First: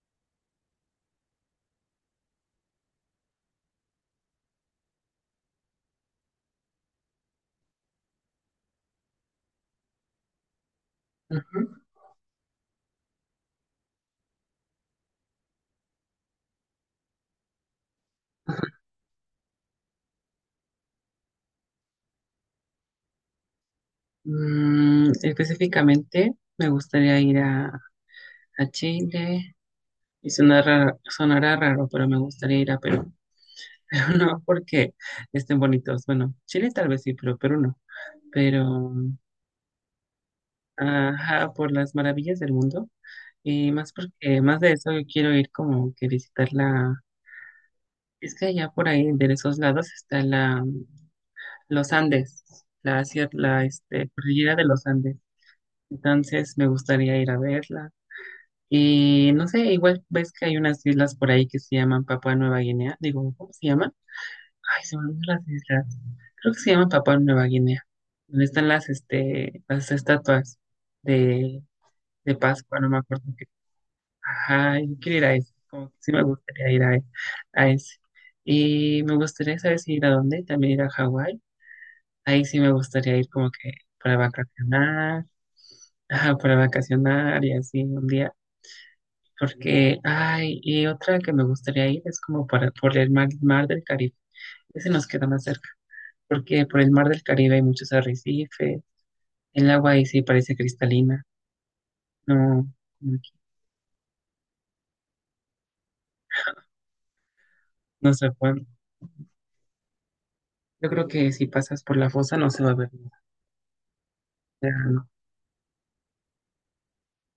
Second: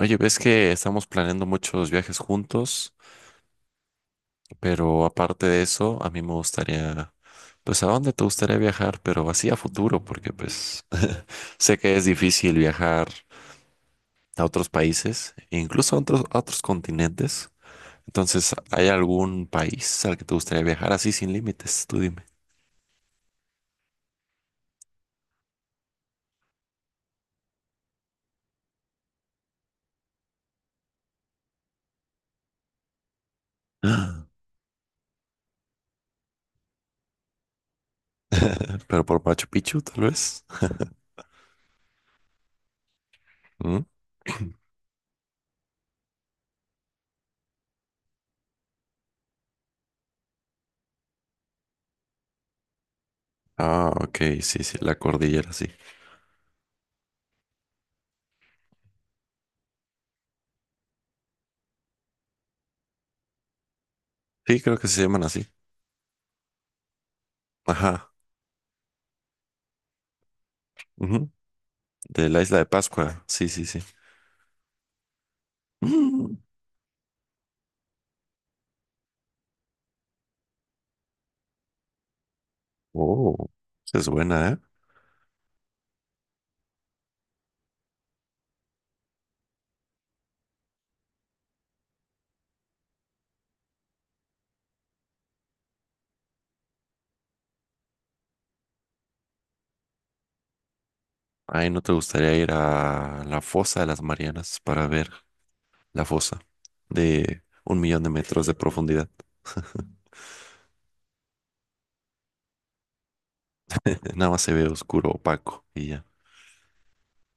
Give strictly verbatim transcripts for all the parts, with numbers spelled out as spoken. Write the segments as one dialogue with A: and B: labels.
A: Oye, ves que estamos planeando muchos viajes juntos, pero aparte de eso, a mí me gustaría, pues, ¿a dónde te gustaría viajar? Pero así a futuro, porque pues
B: Ujú.
A: sé que es difícil viajar a otros países, e incluso a otros, a otros continentes. Entonces, ¿hay algún país al que te gustaría viajar así sin límites? Tú dime.
B: Mm, específicamente me gustaría ir a, a Chile y sonará, sonará raro, pero me gustaría ir a Perú. Pero no porque estén bonitos. Bueno, Chile tal vez sí, pero Perú no. Pero,
A: Pero por Machu Picchu, tal vez.
B: ajá, por las maravillas del mundo. Y
A: ¿Mm?
B: más porque, más de eso, yo quiero ir como que visitar la... Es que allá por ahí, de esos lados, está la, los Andes, la, cier- la
A: Ah,
B: este,
A: ok,
B: cordillera
A: sí,
B: de
A: sí,
B: los
A: la
B: Andes.
A: cordillera, sí.
B: Entonces me gustaría ir a verla. Y no sé, igual ves que hay unas islas por ahí que se llaman Papua Nueva Guinea. Digo, ¿cómo se llaman?
A: Sí, creo
B: Ay,
A: que
B: se
A: se
B: me
A: llaman
B: olvidan
A: así.
B: las islas. Creo que se llaman Papua Nueva Guinea.
A: Ajá.
B: Donde están las, este, las estatuas
A: Ujú.
B: de,
A: De
B: de
A: la isla de
B: Pascua, no me
A: Pascua,
B: acuerdo qué.
A: sí, sí, sí.
B: Ajá, yo quiero ir a eso. Como que sí me
A: Mm.
B: gustaría ir a, e- a ese. Y me gustaría saber si ir a dónde, también ir a Hawái. Ahí sí me gustaría ir
A: Oh,
B: como que
A: esa es
B: para
A: buena, ¿eh?
B: vacacionar, ajá, para vacacionar y así un día. Porque, ay, y otra que me gustaría ir es como para, por el mar, mar del Caribe. Ese nos queda más cerca, porque por el mar del Caribe hay muchos arrecifes. El agua ahí sí parece cristalina.
A: Ay, ¿no te gustaría
B: No,
A: ir
B: no,
A: a la fosa de las Marianas para ver la fosa de un millón de
B: no se
A: metros de
B: puede.
A: profundidad?
B: Yo creo que si pasas por la fosa no se va a ver nada,
A: Nada más se
B: o
A: ve
B: sea, no.
A: oscuro, opaco y ya.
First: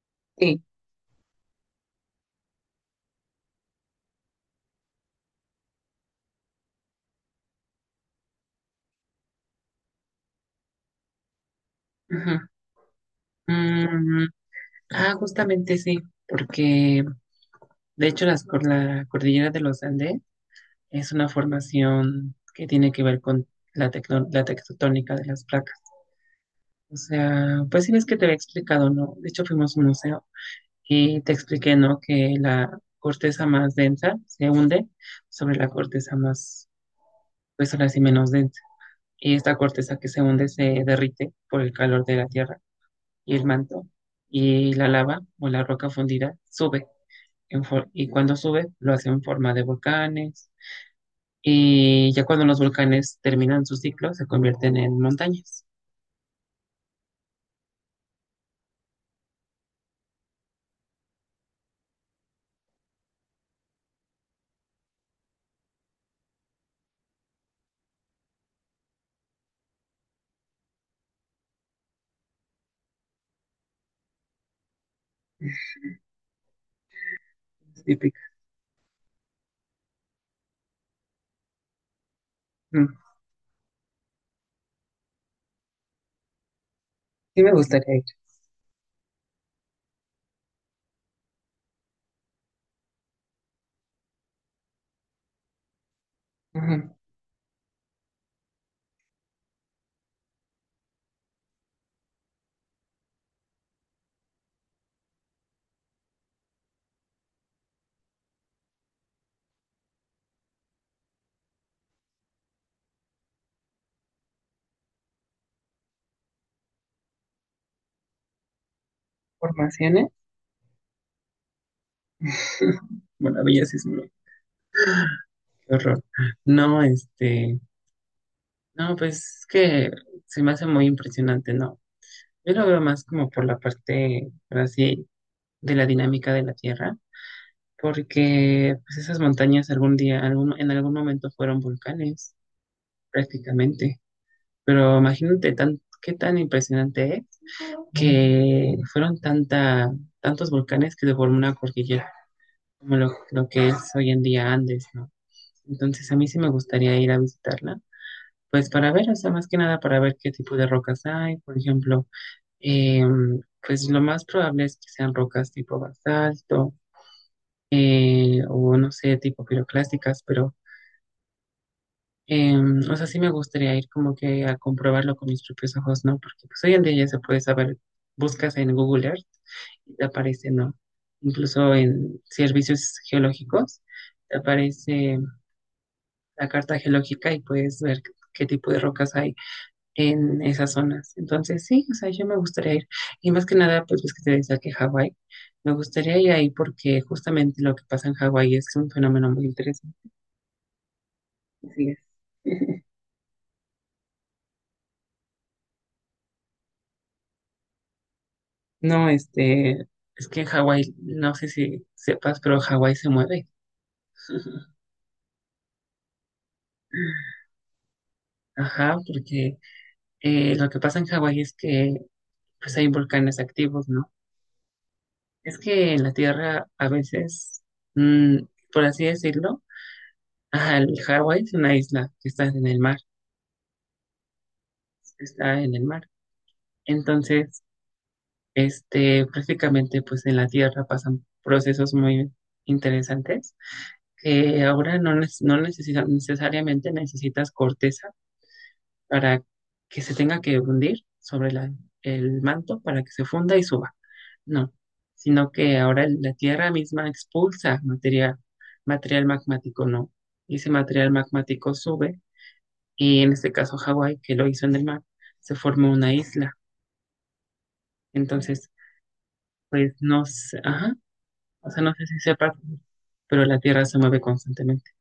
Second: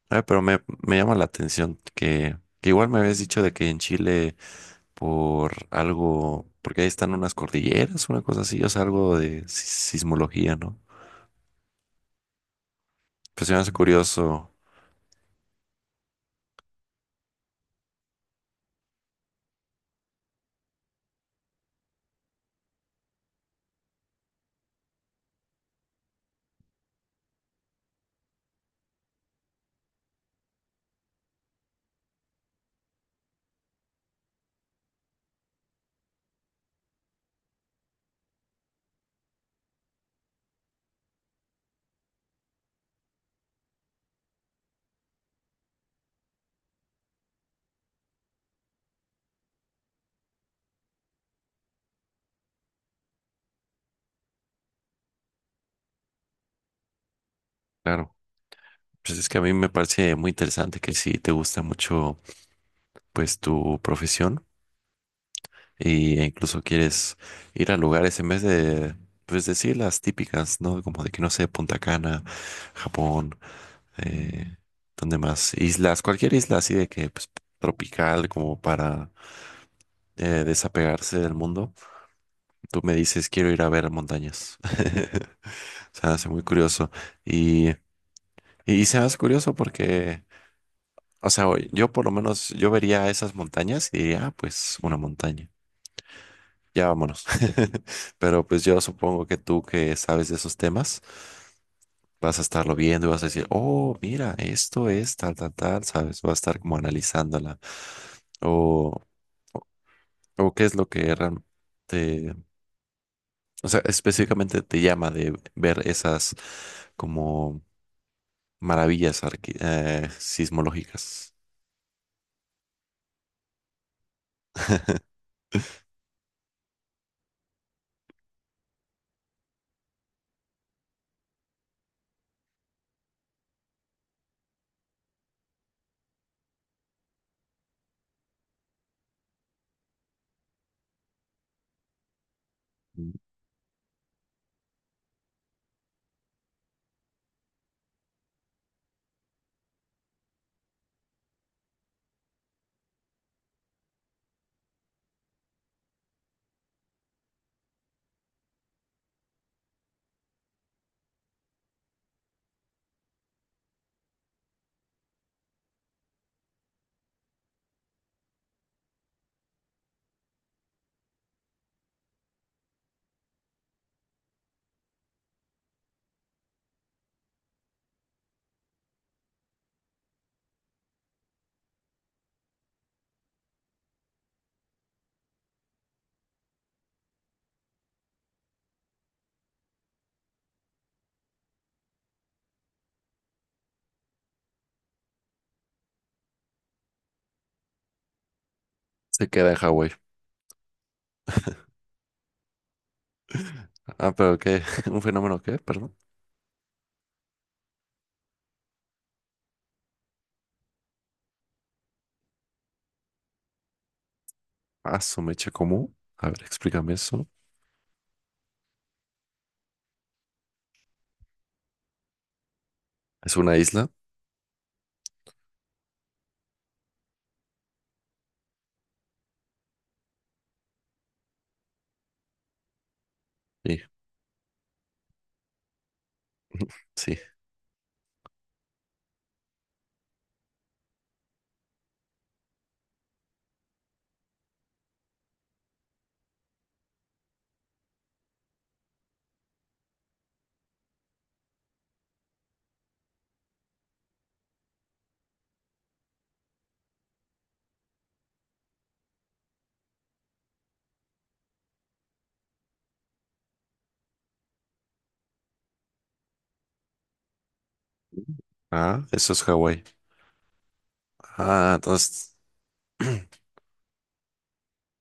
A: Ay, pero me,
B: Sí.
A: me llama la atención que, que igual me habías dicho de que en Chile por algo, porque ahí están unas cordilleras, una cosa así, o sea, algo de si- sismología, ¿no?
B: Ajá.
A: Pues se me hace
B: Mm,
A: curioso,
B: ah, justamente sí, porque de hecho las, cor- la cordillera de los Andes es una formación que tiene que ver con la, tecno- la tectotónica de las placas. O sea, pues sí ves que te había explicado, ¿no? De hecho, fuimos a un museo y te expliqué, ¿no? Que la corteza más densa se hunde sobre la corteza más, pues ahora sí menos densa. Y esta corteza que se hunde se derrite por el calor de la tierra y el manto. Y la lava o la roca fundida sube. En for- y cuando sube, lo hace en forma de volcanes. Y ya cuando los volcanes terminan su ciclo, se convierten en montañas.
A: claro. Pues es que a mí me parece muy interesante que si te gusta mucho pues tu profesión y- e incluso quieres ir a lugares en vez de pues decir las típicas, ¿no? Como de que no sé, Punta Cana, Japón, eh, ¿dónde más? Islas, cualquier isla así de que pues
B: Típica.
A: tropical como para eh, desapegarse del mundo. Tú
B: Mm.
A: me dices, quiero ir a ver montañas. Se me hace muy curioso
B: Sí me
A: y,
B: gustaría ir.
A: y se me hace curioso porque... O sea, yo por lo menos, yo vería esas montañas y diría, ah, pues una montaña. Ya
B: Ujú.
A: vámonos. Pero pues yo supongo que tú que sabes de esos temas, vas a estarlo viendo y vas a decir, oh, mira, esto es tal, tal, tal, ¿sabes? Vas a estar como analizándola. O, o qué es lo que realmente, o sea, específicamente te llama de ver esas como maravillas arque- eh,
B: Formaciones.
A: sismológicas.
B: Bueno, belleza es Sismo, qué horror. No, este, no, pues es que se me hace muy impresionante, ¿no? Yo lo veo más como por la parte, por así, de la dinámica de la Tierra, porque pues, esas montañas algún día, algún, en algún momento fueron volcanes, prácticamente. Pero imagínate tan, qué tan impresionante es que fueron tanta, tantos volcanes que deformó una cordillera, como lo, lo que es hoy en día Andes, ¿no? Entonces a mí sí me gustaría ir a visitarla. Pues para ver, o sea, más que nada para ver qué tipo de rocas hay, por ejemplo, eh, pues lo más probable es que sean rocas tipo basalto, eh, o no sé, tipo piroclásticas, pero, eh, o sea, sí me gustaría ir como que a comprobarlo con mis propios ojos, ¿no? Porque pues hoy en día ya se puede saber, buscas en Google Earth y te aparece, ¿no? Incluso en servicios geológicos te aparece la carta geológica y puedes ver qué tipo de rocas hay en esas zonas. Entonces, sí, o sea, yo me gustaría ir. Y más que nada, pues ves que te decía que Hawái, me gustaría ir ahí porque justamente lo que pasa en Hawái es un
A: Se
B: fenómeno muy
A: queda en Hawái.
B: interesante. Así es.
A: Ah, pero qué, un fenómeno qué, perdón.
B: No, este, es que en Hawái, no sé si sepas, pero Hawái se mueve.
A: Ah, su mecha común. A ver, explícame eso.
B: Ajá, porque eh, lo que pasa en Hawái es que pues hay
A: ¿Es
B: volcanes
A: una
B: activos,
A: isla?
B: ¿no? Es que en la Tierra a veces, mm, por así decirlo, ajá, el Hawái es una isla que está en el mar.
A: Sí,
B: Está en el mar.
A: sí.
B: Entonces, este, prácticamente pues en la Tierra pasan procesos muy interesantes que ahora no, neces- no necesita- necesariamente necesitas corteza para que se tenga que hundir sobre la- el manto para que se funda y suba. No, sino que ahora el- la Tierra misma expulsa materia- material magmático, ¿no? Y ese material magmático sube y en este caso Hawái, que lo hizo en el mar, se formó una isla. Entonces,
A: Ah, eso es Hawái.
B: pues no sé, ajá, o
A: Ah,
B: sea, no sé si
A: entonces...
B: sepa, pero la Tierra se mueve constantemente.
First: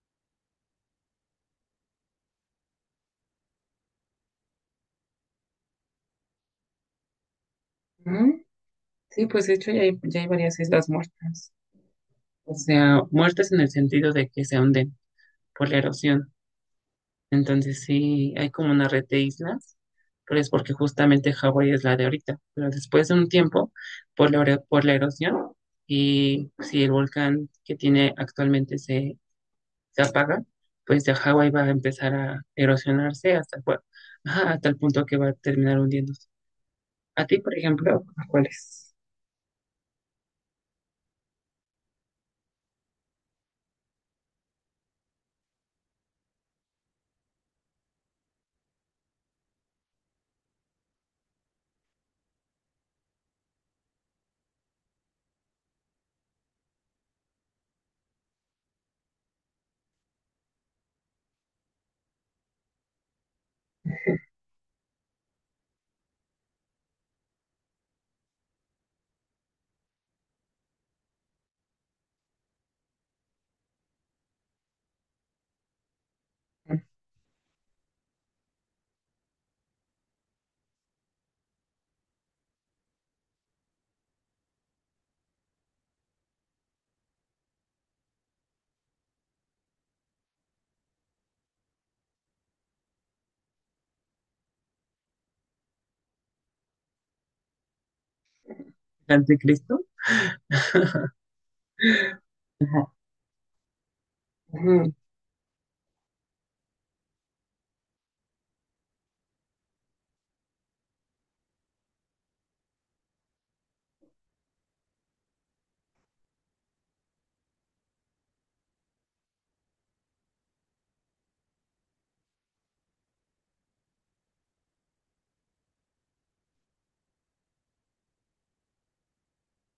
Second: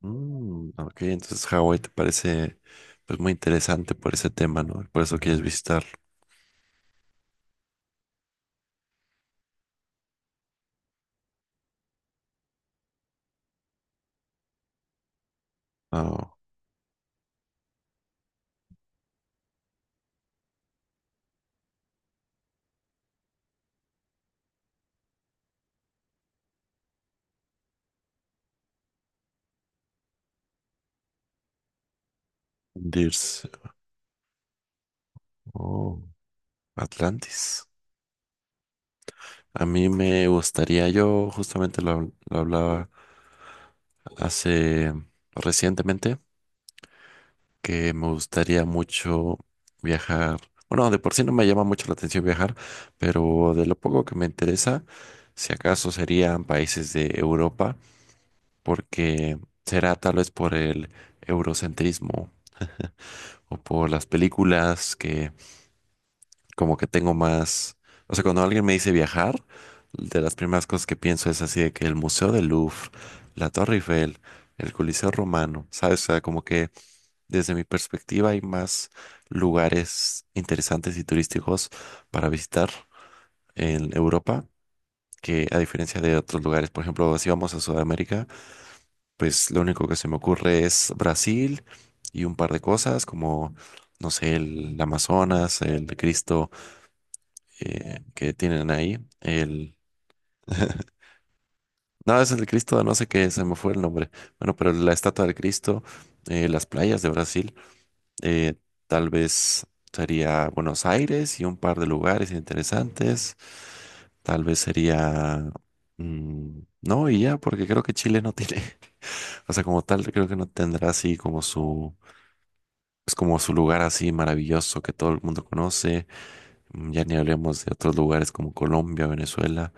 A: Mm, ok, entonces Hawái te parece pues muy interesante por ese tema, ¿no? Por eso quieres visitar.
B: Mm, sí, pues de hecho ya hay, ya hay varias islas muertas, o sea, muertas en el sentido de que se hunden por la erosión.
A: Oh,
B: Entonces sí, hay como una red de islas, pero es porque justamente Hawái es la de ahorita, pero después de un tiempo, por la, ero- por la erosión, y si el volcán que tiene actualmente se se apaga, pues de Hawái va a empezar a erosionarse
A: Dirce.
B: hasta, el ajá, hasta el punto que va a terminar
A: Oh,
B: hundiéndose. A ti, por
A: Atlantis.
B: ejemplo, ¿cuál es?
A: A mí me gustaría, yo justamente lo, lo hablaba hace recientemente, que me gustaría mucho viajar. Bueno, de por sí no me llama mucho la atención viajar, pero de lo poco que me interesa, si acaso serían países de Europa, porque será tal vez por el eurocentrismo o por las películas que como que tengo más, o sea, cuando alguien me dice viajar, de las primeras cosas que pienso es así de que el Museo del Louvre, la Torre Eiffel, el Coliseo Romano, ¿sabes? O sea, como que
B: ¿El
A: desde mi perspectiva, hay más lugares interesantes y turísticos para visitar en Europa que a diferencia de otros lugares. Por ejemplo, si vamos a Sudamérica, pues lo único que se me ocurre es Brasil y un par de cosas como, no sé, el Amazonas, el Cristo eh, que tienen ahí, el...
B: anticristo?
A: No, es el
B: Ajá.
A: Cristo, no sé qué, se me fue el nombre. Bueno, pero la
B: Ujú,
A: estatua del Cristo, eh, las playas de Brasil. Eh, tal vez sería Buenos Aires y un par de lugares interesantes. Tal vez sería... mm, no, y ya, porque creo que Chile no tiene, o sea, como tal, creo que no tendrá así como su, es como su lugar así maravilloso que todo el mundo conoce. Mm, ya ni hablemos de otros lugares como Colombia, Venezuela,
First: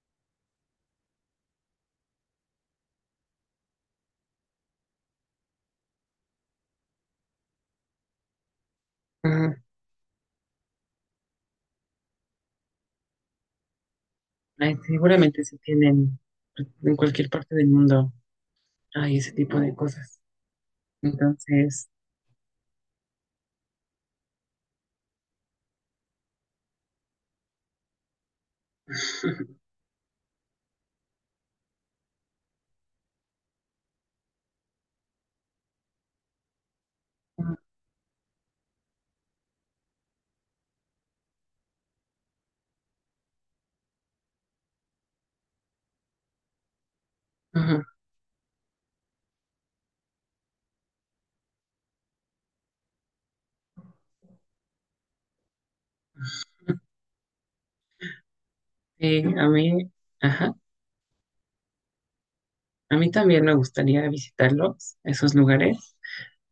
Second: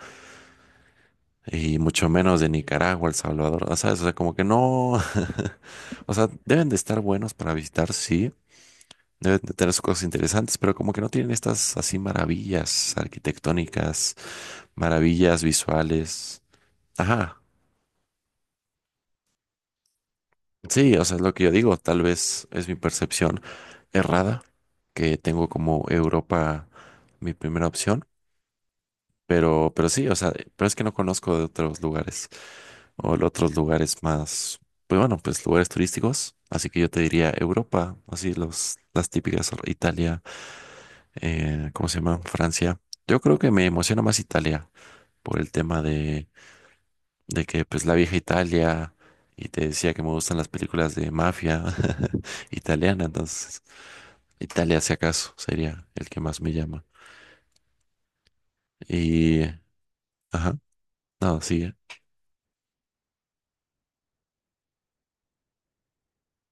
A: y mucho menos de Nicaragua, El Salvador, o sea, o sea, como que no, o sea, deben de estar buenos para visitar, sí, deben de
B: ujú.
A: tener sus cosas interesantes, pero como que no tienen estas así maravillas arquitectónicas,
B: Ay,
A: maravillas
B: seguramente se tienen
A: visuales.
B: en cualquier
A: Ajá.
B: parte del mundo. Hay ese tipo de cosas.
A: Sí, o sea, es lo que yo digo.
B: Entonces,
A: Tal vez es mi percepción errada, que tengo como Europa mi primera opción. Pero, pero sí, o sea, pero es que no conozco de otros lugares o de otros lugares más, pues bueno, pues lugares turísticos. Así que yo te diría
B: ujú,
A: Europa, así los, las típicas, Italia. eh, ¿cómo se llama? Francia. Yo creo que me emociona más Italia por el tema de, de, que
B: ujú.
A: pues la vieja Italia y te decía que me gustan las películas de mafia italiana, entonces Italia si acaso sería el que más me llama.
B: Sí,
A: Y,
B: a mí, ajá,
A: ajá, no, sigue.
B: a mí también me gustaría visitarlos, esos lugares.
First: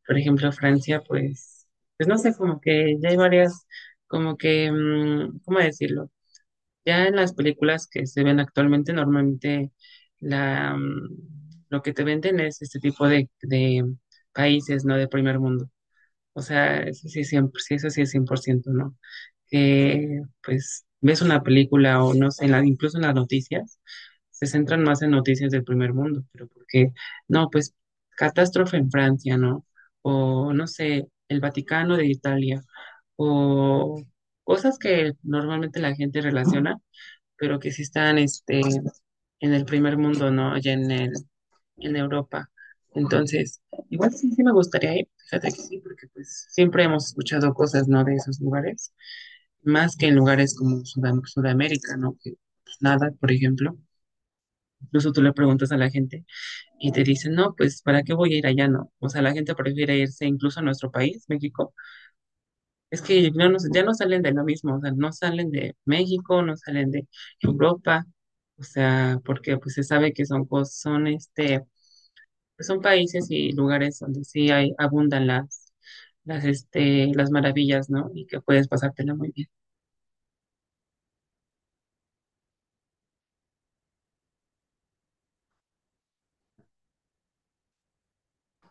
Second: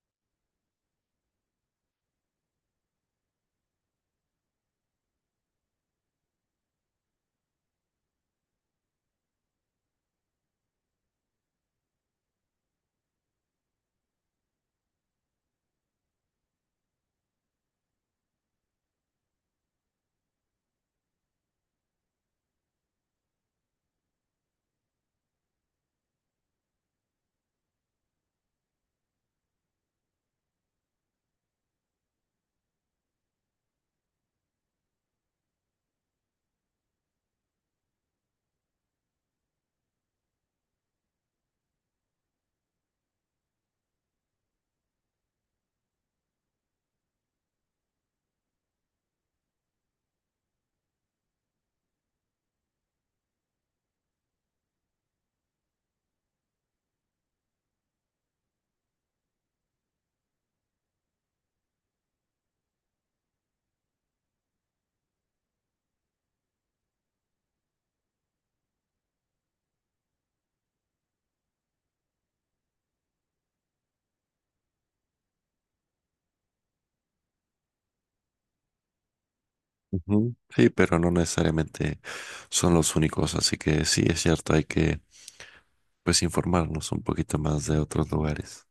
B: Por ejemplo, Francia, pues, pues no sé, como que ya hay varias, como que, mm, ¿cómo decirlo? Ya en las películas que se ven actualmente, normalmente la, mm, lo que te venden es este tipo de, de países, ¿no? De primer mundo. O sea, eso sí es cien por ciento, sí, eso sí es cien por ciento, ¿no? Que pues ves una película o no sé, en la- incluso en las noticias, se centran más en noticias del primer mundo, pero porque, no, pues catástrofe en Francia, ¿no? O no sé, el Vaticano de Italia, o cosas que normalmente la gente relaciona pero que sí están este, en el primer mundo, ¿no? Allá en, el, en Europa. Entonces, igual sí, sí me gustaría ir, fíjate que sí, porque pues siempre hemos escuchado cosas, ¿no? De esos lugares, más que en lugares como Sudam- Sudamérica, ¿no? Que pues, nada, por ejemplo. Incluso tú le preguntas a la gente y te dicen, no, pues, ¿para qué voy a ir allá, no? O sea, la gente prefiere irse incluso a nuestro país, México, es que ya no, ya no salen de lo mismo, o sea, no salen de México, no salen de Europa, o sea, porque pues se sabe que son, cos- son este, pues, son países y lugares donde sí hay, abundan las, las, este, las maravillas, ¿no? Y que puedes pasártela muy bien.
A: Ujú. Sí, pero no necesariamente son los únicos, así que sí es cierto, hay que pues informarnos un poquito más de otros lugares.